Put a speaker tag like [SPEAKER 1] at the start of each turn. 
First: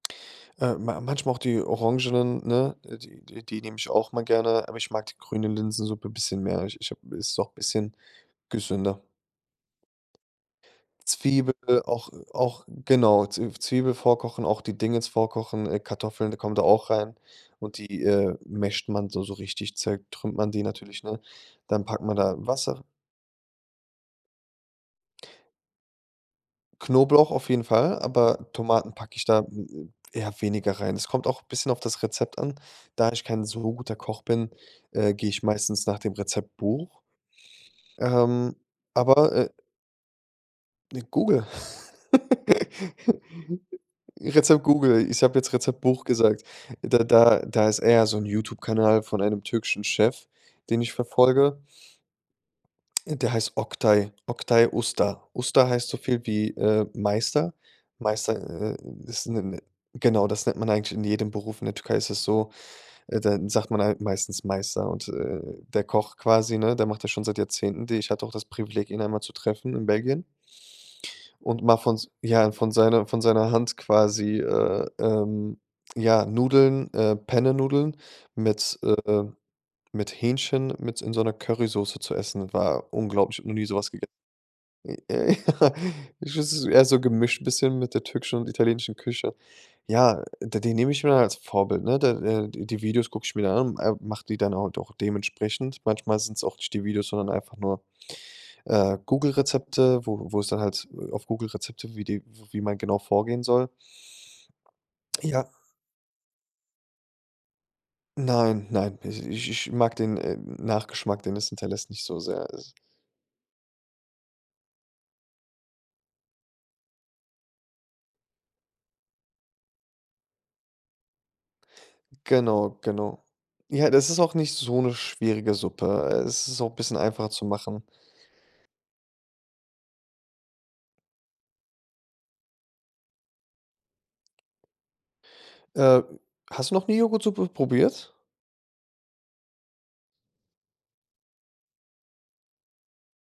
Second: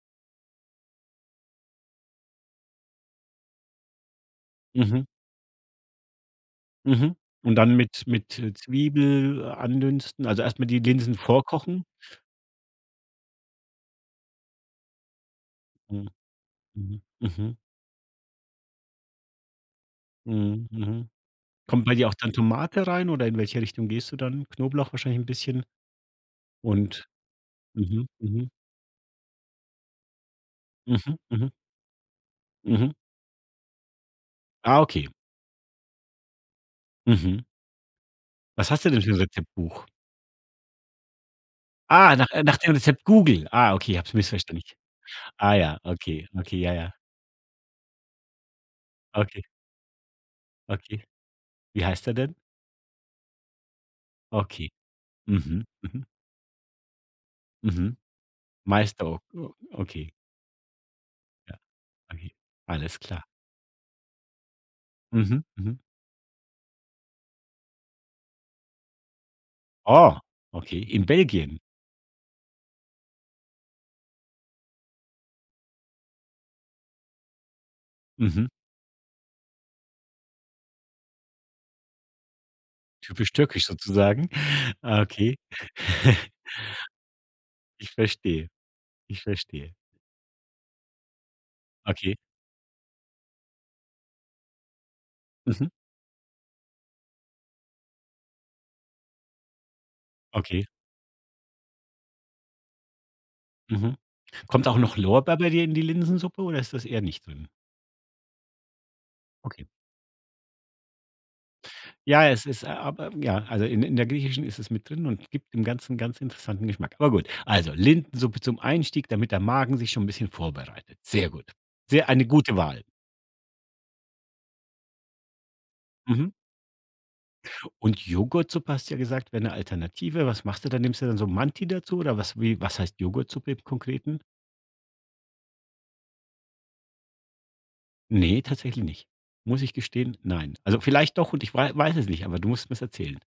[SPEAKER 1] Äh, ma manchmal auch die orangenen, ne, äh, die die die nehme ich auch mal gerne, aber ich mag
[SPEAKER 2] Mhm.
[SPEAKER 1] die grüne Linsensuppe bisschen mehr. Ich ich
[SPEAKER 2] Mhm,
[SPEAKER 1] habe ist auch
[SPEAKER 2] und dann
[SPEAKER 1] bisschen
[SPEAKER 2] mit mit, äh,
[SPEAKER 1] gesünder.
[SPEAKER 2] Zwiebel andünsten. Also, erst mal die Linsen
[SPEAKER 1] Zwiebel
[SPEAKER 2] vorkochen
[SPEAKER 1] auch auch genau, Z Zwiebel vorkochen, auch die Dings vorkochen, äh,
[SPEAKER 2] Mhm.
[SPEAKER 1] Kartoffeln, die kommen da auch
[SPEAKER 2] Mhm,
[SPEAKER 1] rein
[SPEAKER 2] mhm.
[SPEAKER 1] und die, äh, masht man so so richtig zertrümmert man die
[SPEAKER 2] Mhm,
[SPEAKER 1] natürlich,
[SPEAKER 2] mhm.
[SPEAKER 1] ne? Dann
[SPEAKER 2] Kommt bei
[SPEAKER 1] packt
[SPEAKER 2] dir auch
[SPEAKER 1] man
[SPEAKER 2] dann
[SPEAKER 1] da Wasser
[SPEAKER 2] Tomate rein oder in welche Richtung gehst du dann? Knoblauch wahrscheinlich 'n bisschen und
[SPEAKER 1] Knoblauch auf jeden Fall,
[SPEAKER 2] Mhm, mhm.
[SPEAKER 1] aber Tomaten packe ich da, hm, äh, eher weniger rein. Es
[SPEAKER 2] Mhm,
[SPEAKER 1] kommt auch
[SPEAKER 2] mhm.
[SPEAKER 1] bisschen auf das Rezept an.
[SPEAKER 2] Mhm.
[SPEAKER 1] Da ich kein so guter Koch bin,
[SPEAKER 2] Ah, okay.
[SPEAKER 1] äh, gehe ich meistens nach dem Rezeptbuch.
[SPEAKER 2] Mhm.
[SPEAKER 1] Ähm,
[SPEAKER 2] Was hast du denn für 'n
[SPEAKER 1] aber, äh
[SPEAKER 2] Rezeptbuch?
[SPEAKER 1] Ne, Google.
[SPEAKER 2] Ah, nach, äh nach dem Rezept Google. Ah, okay, habe es missverstanden.
[SPEAKER 1] Rezept Google, ich habe jetzt
[SPEAKER 2] Ah ja,
[SPEAKER 1] Rezeptbuch
[SPEAKER 2] okay,
[SPEAKER 1] gesagt.
[SPEAKER 2] okay, ja, ja.
[SPEAKER 1] Da da da ist eher so 'n Youtube-Kanal von einem
[SPEAKER 2] Okay,
[SPEAKER 1] türkischen Chef, den ich
[SPEAKER 2] Okay.
[SPEAKER 1] verfolge.
[SPEAKER 2] Wie heißt er denn?
[SPEAKER 1] Äh, der heißt Oktay Oktay
[SPEAKER 2] Okay.
[SPEAKER 1] Usta.
[SPEAKER 2] Mhm,
[SPEAKER 1] Usta heißt so
[SPEAKER 2] mhm.
[SPEAKER 1] viel, wie, äh, Meister.
[SPEAKER 2] Mhm,
[SPEAKER 1] Meister, äh,
[SPEAKER 2] Meister o
[SPEAKER 1] ist 'ne
[SPEAKER 2] o
[SPEAKER 1] 'ne
[SPEAKER 2] okay.
[SPEAKER 1] Genau, das nennt man eigentlich in jedem
[SPEAKER 2] Ja,
[SPEAKER 1] Beruf in der Türkei ist es
[SPEAKER 2] okay,
[SPEAKER 1] so,
[SPEAKER 2] alles
[SPEAKER 1] äh,
[SPEAKER 2] klar.
[SPEAKER 1] da sagt man halt meistens Meister. Und, äh,
[SPEAKER 2] Mhm, mhm.
[SPEAKER 1] der Koch quasi, ne, der macht das schon seit Jahrzehnten, die ich hatte auch das Privileg, ihn einmal zu treffen in
[SPEAKER 2] Oh.
[SPEAKER 1] Belgien
[SPEAKER 2] Okay, in Belgien?
[SPEAKER 1] und mal von ja, von seiner von seiner Hand quasi, äh, ähm, ja, Nudeln, äh, Pennenudeln
[SPEAKER 2] Mhm.
[SPEAKER 1] mit, äh mit Hähnchen mit in so 'ner Currysauce zu essen. War
[SPEAKER 2] Typisch
[SPEAKER 1] unglaublich, habe noch nie
[SPEAKER 2] türkisch
[SPEAKER 1] so was gege
[SPEAKER 2] sozusagen.
[SPEAKER 1] Äh, äh,
[SPEAKER 2] Okay.
[SPEAKER 1] ja, [unintelligible] eher so gemischt bisschen
[SPEAKER 2] Ich
[SPEAKER 1] mit der türkischen und
[SPEAKER 2] verstehe,
[SPEAKER 1] italienischen
[SPEAKER 2] ich
[SPEAKER 1] Küche.
[SPEAKER 2] verstehe.
[SPEAKER 1] Ja, da die nehme ich mir dann als Vorbild, ne? Da,
[SPEAKER 2] Okay.
[SPEAKER 1] äh die Videos gucke ich mir dann an, äh, mache die dann halt auch
[SPEAKER 2] Mhm.
[SPEAKER 1] dementsprechend. Manchmal sind's auch nicht die Videos, sondern einfach nur, äh, Google Rezepte, wo wo es dann
[SPEAKER 2] Okay.
[SPEAKER 1] halt, äh, auf Google Rezepte wie die w wie man genau vorgehen soll.
[SPEAKER 2] Mhm. Kommt auch noch Lorbeer bei
[SPEAKER 1] Ja.
[SPEAKER 2] dir in die Linsensuppe oder ist das eher nicht drin?
[SPEAKER 1] Nein, nein. Pesi ich
[SPEAKER 2] Okay.
[SPEAKER 1] ich mag den, äh, Nachgeschmack, den es hinterlässt, nicht so
[SPEAKER 2] Ja,
[SPEAKER 1] sehr,
[SPEAKER 2] es ist
[SPEAKER 1] es
[SPEAKER 2] aber, ja, also, in in der Griechischen ist es mit drin und gibt dem Ganzen ganz interessanten Geschmack. Aber gut, also, Linsensuppe zum Einstieg, damit der Magen sich schon 'n bisschen vorbereitet. Sehr gut. Sehr eine gute
[SPEAKER 1] Genau,
[SPEAKER 2] Wahl.
[SPEAKER 1] genau. Ja, das ist auch nicht so 'ne schwierige Suppe. Äh,
[SPEAKER 2] Mhm.
[SPEAKER 1] es ist auch bisschen einfacher zu machen.
[SPEAKER 2] Und Joghurtsuppe, hast du ja gesagt, wäre 'ne Alternative. Was machst du dann? Nimmst du dann so Manti dazu oder was wie was heißt Joghurtsuppe im Konkreten?
[SPEAKER 1] Äh, hast du noch nie Joghurtsuppe probiert?
[SPEAKER 2] Ne, tatsächlich nicht. Muss ich gestehen, nein. Also, vielleicht doch und ich wei weiß es nicht, aber du musst's mir's erzählen.